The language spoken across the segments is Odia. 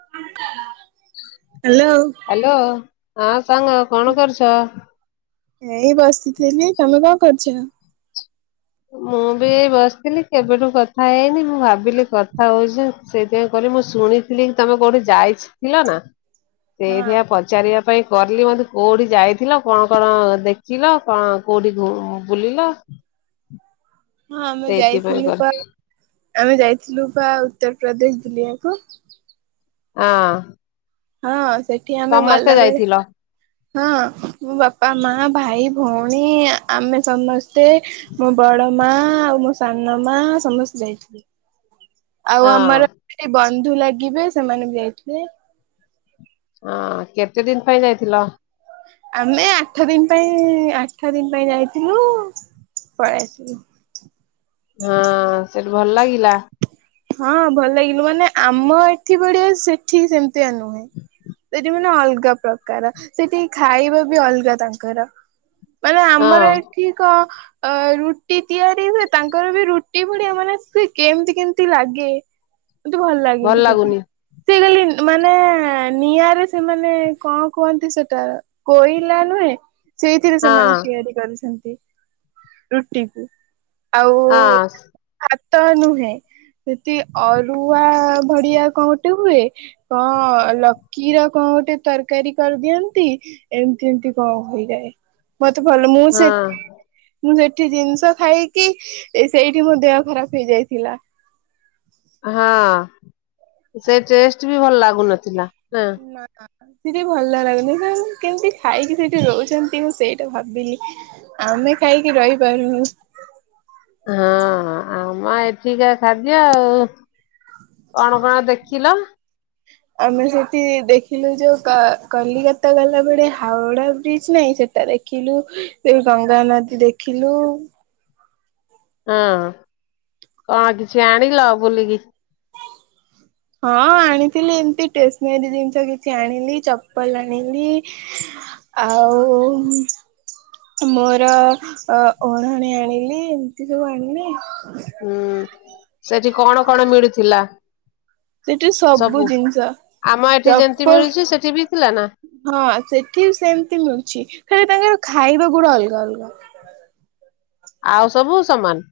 ହ୍ୟାଲୋ ହ୍ୟାଲୋ ହଁ ସାଙ୍ଗ କଣ କରୁଛ? ଏଇ ବସିଥିଲି ତମେ କଣ କରୁଛ? ମୁଁ ବି ଏଇ ବସିଥିଲି କେବେଠୁ କଥା ହେଇନି ମୁଁ ଭାବିଲି କଥା ହଉଛି ସେଇଥିପାଇଁ କହିଲ ମୁଁ ଶୁଣିଥିଲି କି ତମେ କୋଉଠି ଯାଇଥିଲ ନା ହଁ ସେଇଥି ପାଇଁ ପ ଚାରିବା ପାଇଁ କଲି ମତେ କୋଉଠି ଯାଇଥିଲ କଣ କଣ ଦେଖିଲ କଣ କୋଉଠି? ବୁଲିଲ। ହଁ ଆମେ ସେଇଥିପାଇଁ ଯାଇଥିଲୁ କରି ପା ଆମେ ଯାଇଥିଲୁ ପା ଉତ୍ତରପ୍ରଦେଶ ବୁଲିବାକୁ। ଆଁ ହଁ ସେଠି ଆମେ ଗଲାବେଳେ ଯାଇଥିଲ ହଁ ମୋ ବାପା ମା ଭାଇ ଭଉଣୀ ଆମେ ସମସ୍ତେ ମୋ ବଡ ମା ଆଉ ମୋ ସାନ ମା ସମସ୍ତେ ଯାଇଥିଲେ। [inaudible] ଆଉ ଆମର ଯିଏ ବନ୍ଧୁ ଲାଗିବେ ସେମାନେ ବି ଯାଇଥିଲେ। ଅଁ କେତେ ଦିନ ପାଇଁ ଯାଇଥିଲ? ଆମେ ଆଠ ଦିନ ପାଇଁ ଆଠ ଦିନ ପାଇଁ ଯାଇଥିଲୁ ପଳେଇଆସିଲୁ। ହଁ ସେଠି ଭଲ ଲାଗିଲା? ହଁ ଭଲ ଲାଗିଲୁ ମାନେ ଆମ ଏଠି ବଢିଆ ସେଠି ସେମିତିଆ ନୁହେଁ। ସେଠି ମାନେ ଅଲଗା ପ୍ରକାର ସେଠି ଖାଇବା ବି ଅଲଗା ତାଙ୍କର। ମାନେ ଆମର ହଁ ଏଠି- ତିକ ଅ ରୁଟି ତିଆରି ହୁଏ ତାଙ୍କର ବି ରୁଟି ଭଳିଆ ମାନେ ସେ କେମିତି କି ଚି ଲାଗେ ମତେ ଭଲ ଲାଗେନି ସେଠି। ସେ ଖାଲି ମାନେ ନିଆଁରେ ସେମାନେ କଣ କୁହନ୍ତି ସେଟା କୋଇଲା ନୁହେଁ। ସେଇଥିରେ ହଁ ସେମାନେ ତିଆରି କରିଛନ୍ତି ରୁଟି। ଆଉ ହଁ ଭାତ ନୁହେଁ। ସେଠି ଅରୁଆ ଭଡିଆ କଣ ଗୋଟେ ହୁଏ। କଣ ଲକିର କଣ ଗୋଟେ ତରକାରୀ କରିଦିଅନ୍ତି। ଏମିତି ଏମିତି କଣ ହେଇଯାଏ ମତେ ଭଲ ମୁଁ ସେଠି ହଁ ମୁଁ ସେଠି ଜିନିଷ ଖାଇକି ସେଇଠି ମୋ ଦେହ ଖରାପ ହେଇଯାଇଥିଲା। [inaudible] ହଁ ସେ ଟେଷ୍ଟ ବି ଭଲ ଲାଗୁନଥିଲା ନା। ନାନା। କିଛି ଭଲ ଲାଗୁନି କଣ କେମତି ଖାଇକି ସେଇଠି ଖାଇକି ରହୁଛନ୍ତି। ମୁଁ ସେଇଟା ଭାବିଲି। ଆମେ ଖାଇକି ରହିପାରୁଉ। ହଁ ହଁ ଆମ ଏଠିକ ଖାଦ୍ୟ ଆଉ। କଣ କଣ ଦେଖିଲ? ଆମେ ସେଠି ଦେଖିଲୁ ଯୋଉ କ କଲିକତା ଗଲାବେଳେ ହାଓଡା ବ୍ରିଜ ନାହିଁ ସେଟା ଦେ ଖିଲୁ ଏ ଗଙ୍ଗା ନଦୀ ଦେଖିଲୁ। ହଁ କଣ କିଛି ଆଣିଲ ବୁଲିକି? ହଁ ଆଣିଥିଲି ଏମତି ଟେସନାରୀ ଜିନିଷ କିଛି ଆଣିଲି ଚପଲ ଆଣିଲି ଆଉ ମୋର ଅଢଣୀ ଆଣିଲି ଏମିତି ସବୁ ଆଣିଲି। ହୁଁ ସେଠି କଣ କଣ ମିଳୁଥିଲା? ସେଠି ସବୁ ଜିନିଷ ଆମ ଏଠି ଯେମିତି ଚପଲ ମିଳୁଛି ସେଠି ବି ଥିଲା ନା? ହଁ ସେଠି ସେମିତି ମିଳୁଛି ଖାଲି ତାଙ୍କର ଖାଇବା ଗୁଡା ଅଲଗା ଅଲଗା। ଆଉ ସବୁ ସମାନ?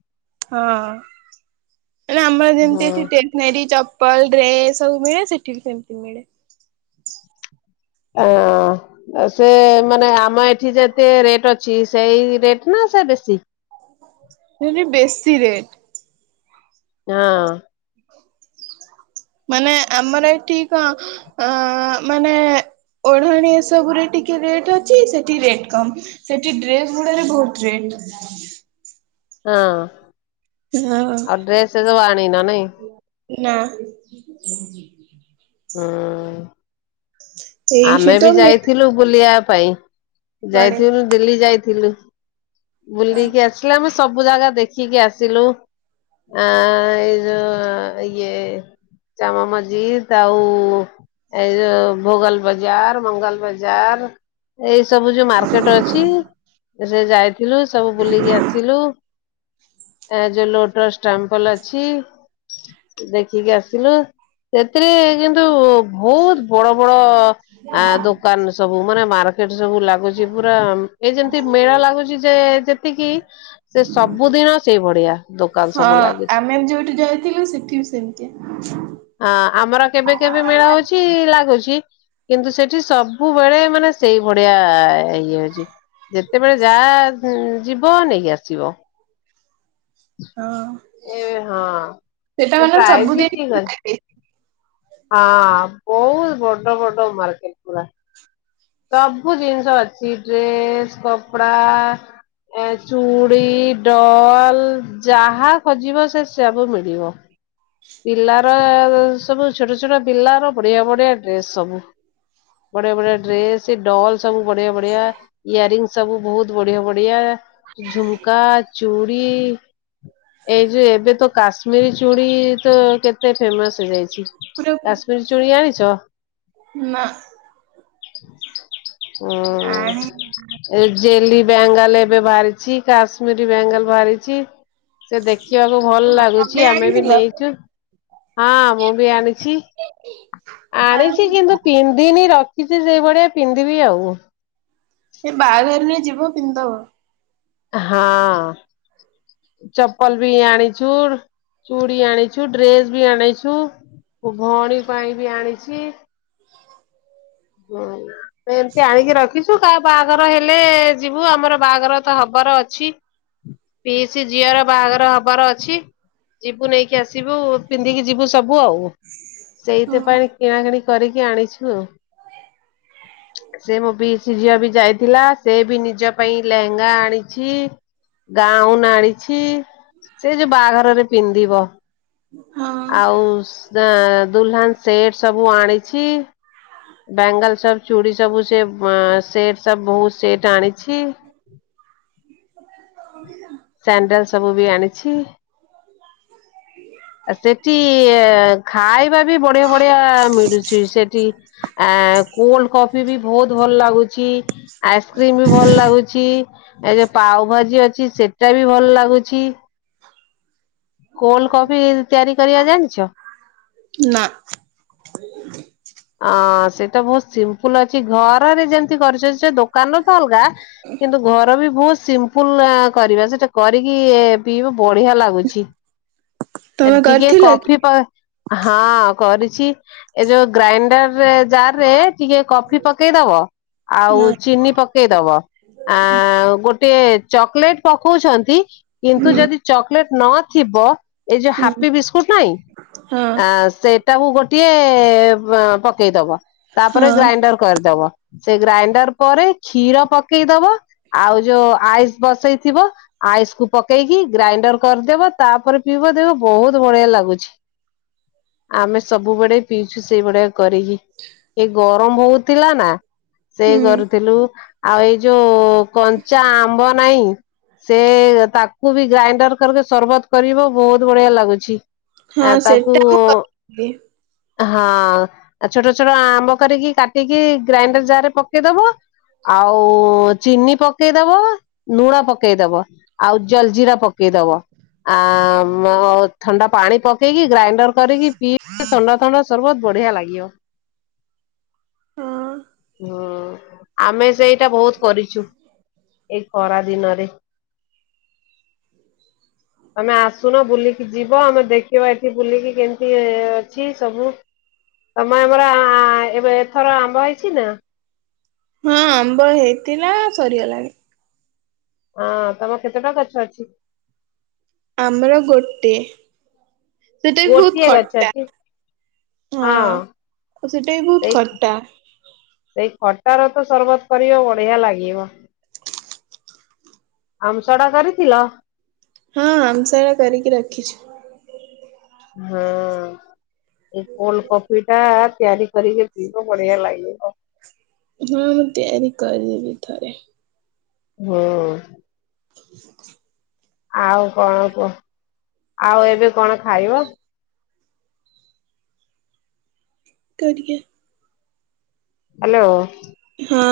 ହଁ ମାନେ ଆମର ହୁଁ ଯେମିତି ଟେ ନେରି ଚପଲ ଡ୍ରେସ୍ ସବୁ ମିଳେ ସେଠି ବି ସେମିତି ମିଳେ। ଅଁ ଅ। ସେ ମାନେ ଆମ ଏଠି ଯେତେ ରେଟ୍ ଅଛି ସେଇ ରେଟ ନା ସେ ବେଶୀ? ସେ ବେଶି ରେଟ। ହଁ। ମାନେ ଆମର ଏଠି କ ଅ ମାନେ ଓଢ଼ାଣି ଏସବୁ ରେ ଟିକେ ରେଟ୍ ଅଛି ସେଠି ରେଟ୍ କମ। ସେଠି ଡ୍ରେସ ଗୁଡାରେ ବହୁତ୍ ରେଟ। ହଁ ହଁ। ଆଉ ଡ୍ରେସ୍ ଯୋଉ ଅଣିନ ନାଇଁ? ନା। ହଁ। [inaudible] ଆମେ ତ ବି ମିଳେ ଯାଇଥିଲୁ ବୁଲିବା ପାଇଁ କୁଆଡେ। ଯାଇଥିଲୁ ଦିଲ୍ଲୀ ଯାଇଥିଲୁ। ବୁଲିକି ଆସିଲେ ଆମେ ସବୁ ଜାଗା ଦେଖିକି ଆସିଲୁ। ଆଁ ଇଏ ଯୋଉ ଇଏ ଜାମା ମଜିଦ ଆଉ ଏ ଯୋଉ ଭୋଗଲ ବଜାର ମଙ୍ଗଲ ବଜାର ଏଇ ସବୁ ଯୋଉ ମାର୍କେଟ ଅଛି ସେ ଯାଇ ଥିଲୁ ସବୁ ବୁଲିକି ଆସିଲୁ। ଏ ଯୋଉ ଲୋଟସ ଟେମ୍ପଲ ଅଛି ଦେଖିକି ଆସିଲୁ। ସେଥିରେ କିନ୍ତୁ ବହୁତ ବଡ ବଡ ଆ ଦୋ କାନ ସବୁ ମାନେ ମାର୍କେଟ ସବୁ ଲାଗୁଛି। ଯିଏ ପୁରା ଏଇ ଯେମିତି ମେଳା ଲାଗୁଛି ଯେ ଯେତିକି ସେ ସବୁଦିନ ସେଇ ଭଳିଆ। ଦୋକାନ ହଁ, ସବୁ ଲାଗିଛି ଆମେ ବି ଯୋଉଠି ଯାଇଥିଲୁ ସେଠି ବି ସେମିତିଆ। ହଁ ଆମର କେବେ କେବେ ମେଳା ହଉଛି ଲାଗୁଛି। କିନ୍ତୁ ସେଠି ସବୁବେଳେ ମାନେ ସେଇ ବଡିିଆ ଇଏ ହେଇଛି। ଯେତେବେଳେ ଯା ଯିବ ନେଇକି ଆସିବ। ହଁ। ଏ ହଁ ସେଟା ସେ ମାନେ ପ୍ରାୟଜ ବି ସବୁଦିନ ଠିକଅଛି। ହଁ ବହୁତ ବଡ ବଡ ମାର୍କେଟ ପୁରା ସବୁ ଜିନିଷ ଅଛି ଡ୍ରେସ କପଡା ଏ ଚୁଡ଼ି ଡଲ ଯାହା ଖୋଜିବ ସେ ସବୁ ମିଳିବ। ପିଲାର ସବୁ ଛୋଟ ଛୋଟ ପିଲାର ବଢିଆ ବଢିଆ ଡ୍ରେସ ସବୁ। ବଢିଆ ବଢିଆ ଡ୍ରେସ ଡଲ ସବୁ ବଢିଆ ବଢିଆ। ଇୟରରୀଙ୍ଗ ସବୁ ବହୁତ ବଢିଆ ବଢିଆ, ଝୁମକା, ଚୁଡ଼ି ଏଇ ଯୋଉ ଏବେ ତ କାଶ୍ମୀରୀ ଚୁଡି କେତେ ଫେମସ ହେଇଯାଇଛି ପୁରା କାଶ୍ମୀର ଚୁଡ଼ି ଆଣିଛ? ନା ହୁଁ ଆଣି ଏ ଜେଲି ବ୍ୟାଙ୍ଗାଲ ଏବେ ବାହାରିଛି କାଶ୍ମୀରୀ ବ୍ୟାଙ୍ଗାଲ ବାହାରିଛି। ସେ ଦେଖିବାକୁ ଭଲ ଲାଗୁଛି ତମେ ଆମେ ବି ଆଣିଥିଲ? ନେଇଛୁ ହଁ ମୁଁ ବି ଆଣିଛି। ଆଣିଛି କିନ୍ତୁ ପିନ୍ଧିନି ରଖିଛି ସେଇଭଳିଆ ପିନ୍ଧିବି ଆଉ ଏ ବାହାଘରରେ ଯିବ ପିନ୍ଧିଦବ। ହଁ। ଚପଲ ବି ଆଣିଛୁ ଚୁଡ଼ି ଆଣିଛୁ ଡ୍ରେସ୍ ବି ଆଣିଛୁ। ମୁଁ ଭଅଣୀ ପାଇଁ ବି ଆଣିଛି। ହୁଁ ଏମତି ଆଣିକି ରଖିଛୁ। କାହା ବାହାଘର ହେଲେ ଯିବୁ ଆମର ବାହାଘର ତ ହବାର ଅଛି। ପିଇସି ଝିଅର ବାହାଘର ହବାର ଅଛି। ଯିବୁ ନେଇକି ଆସିବୁ ପିନ୍ଧିକି ଯିବୁ ସବୁ ଆଉ ହଁ। ସେଇଥିପାଇଁ କିଣା କିିଣି କରିକି ଆଣିଛୁ ଆଉ ସେ ମୋ ପିଇସି ଝିଅ ବି ଯାଇଥିଲା ସେ ବି ନିଜ ପାଇଁ ଲେହେଙ୍ଗା ଆଣିଛି। ଗାଉନ ଆଣିଛି। ସେ ଯୋଉ ବାହାଘରରେ ପିନ୍ଧିବ ଆଉ ହଁ ଦୁଲନ ସେଟ ସବୁ ଆଣିଛି ବ୍ୟାଙ୍ଗଲ ସବୁ ଚୁଡ଼ି ସବୁ ସେ ସେଟ ସବୁ ସେଟ୍ ଆଣିଛି। ସାଣ୍ଡେଲ ସବୁ ବି ଆଣିଛି। ଆ ସେଠି ଖାଇବା ବି ବଢିଆ ବଢିଆ ମିଳୁଛି ସେଠି। ଆଁ କୋଲ୍ଡ କଫ ବି ବହୁତ ଭଲ ଲାଗୁଛି ଆଇସ୍କ୍ରିମ ବି ଭଲ ଲାଗୁଛି ଏ ଯୋଉ ପାଉଭାଜ ଜି ଅଛି ସେଟା ବି ଭଲ ଲାଗୁଛି। କୋଲ୍ଡ କଫି ତିଆରି କରିବା ଜାଣିଛ? ନାଁ। ଅଁ ସେଇଟା ବହୁତ ସିମ୍ପୁଲ୍ ଅଛି ଘରରେ ଯେମିତି କରିଛନ୍ତି ସେ ଦୋ କାନର ତ ଅଲଗା କିନ୍ତୁ ଘର ବି ବହୁତ ସି ଫୁଲ କରିବା ସେଟା କରିକି ପିଇବୁ ବଢିଆ ଲାଗୁଛି। ତମେ ଟିକେ କରିଥିଲ କି? କଫି ପା ହଁ କରିଛି ଏ ଯୋଉ ଗ୍ରାଇଣ୍ଡରେ ଜାରରେ ଟିକିଏ କଫି ପକେଇଦବ ଆଉ ହଁ ଚିନି ପକେଇଦବ ଆ ଗୋଟେ ଯେ ଚକଲେଟ୍ ପକଉଛନ୍ତି କିନ୍ତୁ ଯଦି ଚକଲେଟ୍ ନଥିବ ଏଇ ଯୋଉ ହୁଁ ହାପି ବିସ୍କୁଟ ନାଇଁ ହଁ ଆ ସେ ତାକୁ ଗୋଟିଏ ପ ପକେଇଦବ ତାପରେ ହଁ ଗ୍ରାଇଣ୍ଡର କରିଦବ। ସେ ଗ୍ରାଇଣ୍ଡର ପରେ କ୍ଷୀର ପକେଇଦବ ଆଉ ଯୋଉ ଆଇସ୍ ବସେଇଥିବ ଆଇସ୍ କୁ ପକେଇକି ଗ୍ରାଇଣ୍ଡର କରିଦେବ ତାପରେ ପିଇବଦେଖିବ ବହୁତ ବଢିଆ ଲାଗୁଛି ଆମେ ସବୁବେଳେ ପିଇଉଛୁ ସେଇଭଳିଆ କରିକି ଏ ଗରମ ହଉଥିଲା ନା ସେ ହୁଁ କରୁଥିଲୁ ଆଉ ଏଇ ଯୋଉ କଞ୍ଚା ଆମ୍ବ ନାଇଁ? ସେ ତାକୁ ବି ଗ୍ରାଇଣ୍ଡର କରିକି ସରବତ୍ କରିବ ବହୁତ ବଢିଆ ଲାଗୁଛି। ହଁ ଆ ତାକୁ ସେଟା ମୁଁ କରିଥିଲି ହଁ ଛୋଟ ଛୋଟ ଆମ୍ବ କରିକି କାଟିକି ଗ୍ରାଇଣ୍ଡର ଯାରରେ ପକେଇଦବ ଆଉ ଚିନି ପକେଇଦବ ଲୁଣ ପକେଇଦବ ଆଉ ଜଲଜିିରା ପକେଇଦବ ଆ ମଥଣ୍ଡା ପାଣି ପକେ ପକେଇକି ଗ୍ରାଇଣ୍ଡର କରିକି ପିଇବ ଥଣ୍ଡା ଥଣ୍ଡା ସର୍ବତ୍ ବଢିଆ ଲାଗିବ। ହଁ ହୁଁ। ଆମେ ସେଇଟା ବହୁତ କରିଛୁ ଏଇ ଖରା ଦିନରେ। ତମେ ଆସ ଆଶୁନ ବୁଲିକି ଯିବ ଆମେ ଦେଖିବା ଏଠି ବୁଲିକି କେମିତି ଅଛି ସବୁ। ତମେ ଆମର ଆଁ ଏବେ ଏଥର ଆମ୍ବ ହେଇଛି ନା? ହଁ ଆମ୍ବ ହେଇଥିଲା ସରିଗଲାଣି। ହଁ ତମର କେତେଟା ଗଛ ଅଛି? ଆମର ଗୋଟେ ସେଟା ବି ବହୁତ ଗୋଟିଏ ଗଛ ଖଟା। ଅଛି ହଁ ସେଟା ବି ବହୁତ ସେଇ ଖଟା। ସେଇ ଖଟା ର ତ ସରବତ୍ କରିବ ବଢିଆ ଲାଗିବ। ଆମ୍ବସଡା କରିଥିଲ? ହଁ ଆମ୍ ସରା କରିକି ରଖିଛୁ। ହଁ। ଏଇ କୋଲଡ କଫି ଟା ତିଆରି କରିକି ପିଇବ ବଢିଆ ଲାଗିବ। ହଁ ମୁଁ ତିଆରି କରିଦେବି ଥରେ। ହଁ। [inaudible] ଆଉ କଣ କୁହ ଆଉ ଏବେ କଣ ଖାଇବ? କରିିଆ ହାଲୋ। ହଁ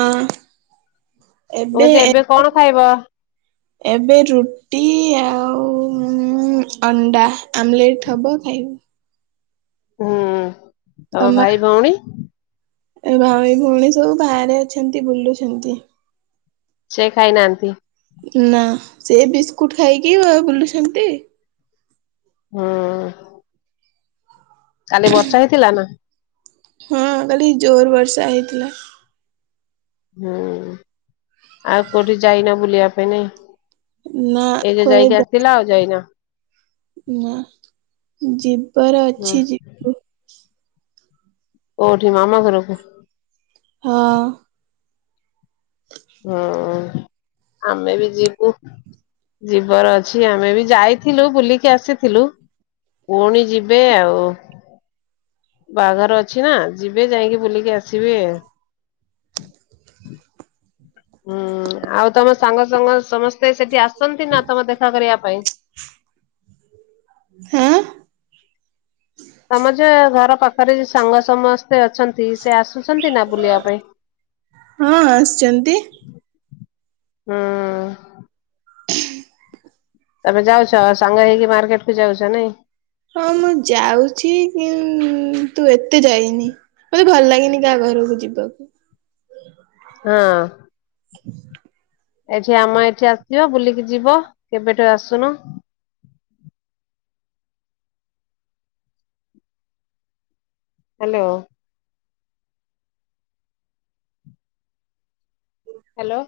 ଏବେ କହୁଛି ଏବେ କଣ ଖାଇବ [inaudible] ଏବେ ରୁଟି ଆଉ ଅଣ୍ଡା ଆମଲେଟ୍ ହେବ ଖାଇବୁ। ହୁଁ। ତମ ତମା ଭାଇ ଭଉଣୀ ଏ ଭାଇ ଭଉଣୀ ସବୁ ବାହାରେ ଅଛନ୍ତି ବୁଲୁଛନ୍ତି। ସେ ଖାଇନାହାନ୍ତି? ନା ସେ ବିସ୍କୁଟ୍ ଖାଇକି ବୁଲୁଛନ୍ତି। ହୁଁ। କାଲି ବର୍ଷା ହେଇଥିଲା ନା? ହୁଁ କାଲି ଜୋରେବର୍ଷା ହେଇଥିଲା। ହୁଁ ଆଉ କୋଉଠି ଯାଇନ ବୁଲିବା ପାଇଁ ନାଇଁ? ନା ଏଇ ଯେ ଯାଇକି କୁଆଡେ ଆସିଥିଲ ଆଉ ଯାଇନ? ନା ଯିବାର ହୁଁ ଅଛି ଯି କୋଉଠି ମାମୁ ଘରକୁ? ହଁ। ହଁ। ଆମେ ବି ଯିବୁ। ଯିବାର ଅଛି ଆମେ ବି ଯାଇଥିଲୁ ବୁଲିକି ଆସିଥିଲୁ। ପୁଣି ଯିବେ ଆଉ। ବାହାଘର ଅଛି ନା ଯିବେ ଯାଇକି ବୁଲିକି ଆସିବେ। ହୁଁ ଆଉ ତମ ସାଙ୍ଗ ସାଙ୍ଗ ସମସ୍ତେ ସେଠି ଆସନ୍ତି ନା ତମ ଦେଖା କରିବା ପାଇଁ? ହଁ। ତମର ଯିଏ ଘର ପାଖରେ ସାଙ୍ଗ ସମସ୍ତେ ଅଛନ୍ତି ସେ ଆସ ଆସନ୍ତି ନା ବୁଲିବା ପାଇଁ? ହଁ ଆସିଛନ୍ତି। ହଁ। ତମେ ଯାଉଛ ସାଙ୍ଗ ହେଇକି ମାର୍କେଟକୁ ଯାଉଛ ନାଇଁ? ହଁ ମୁଁ ଯାଉଛି କିନ୍ ତୁ ଏତେ ଯାଇନି। ମତେ ଭଲ ଲାଗେନି କାହା ଘରକୁ ଯିବାକୁ। ହଁ। ଏଠି ଆମ ଏଠି ଆସିବ ବୁଲିକି ଯିବ କେବେଠୁ ଆସୁନ। ହାଲୋ। ହାଲୋ।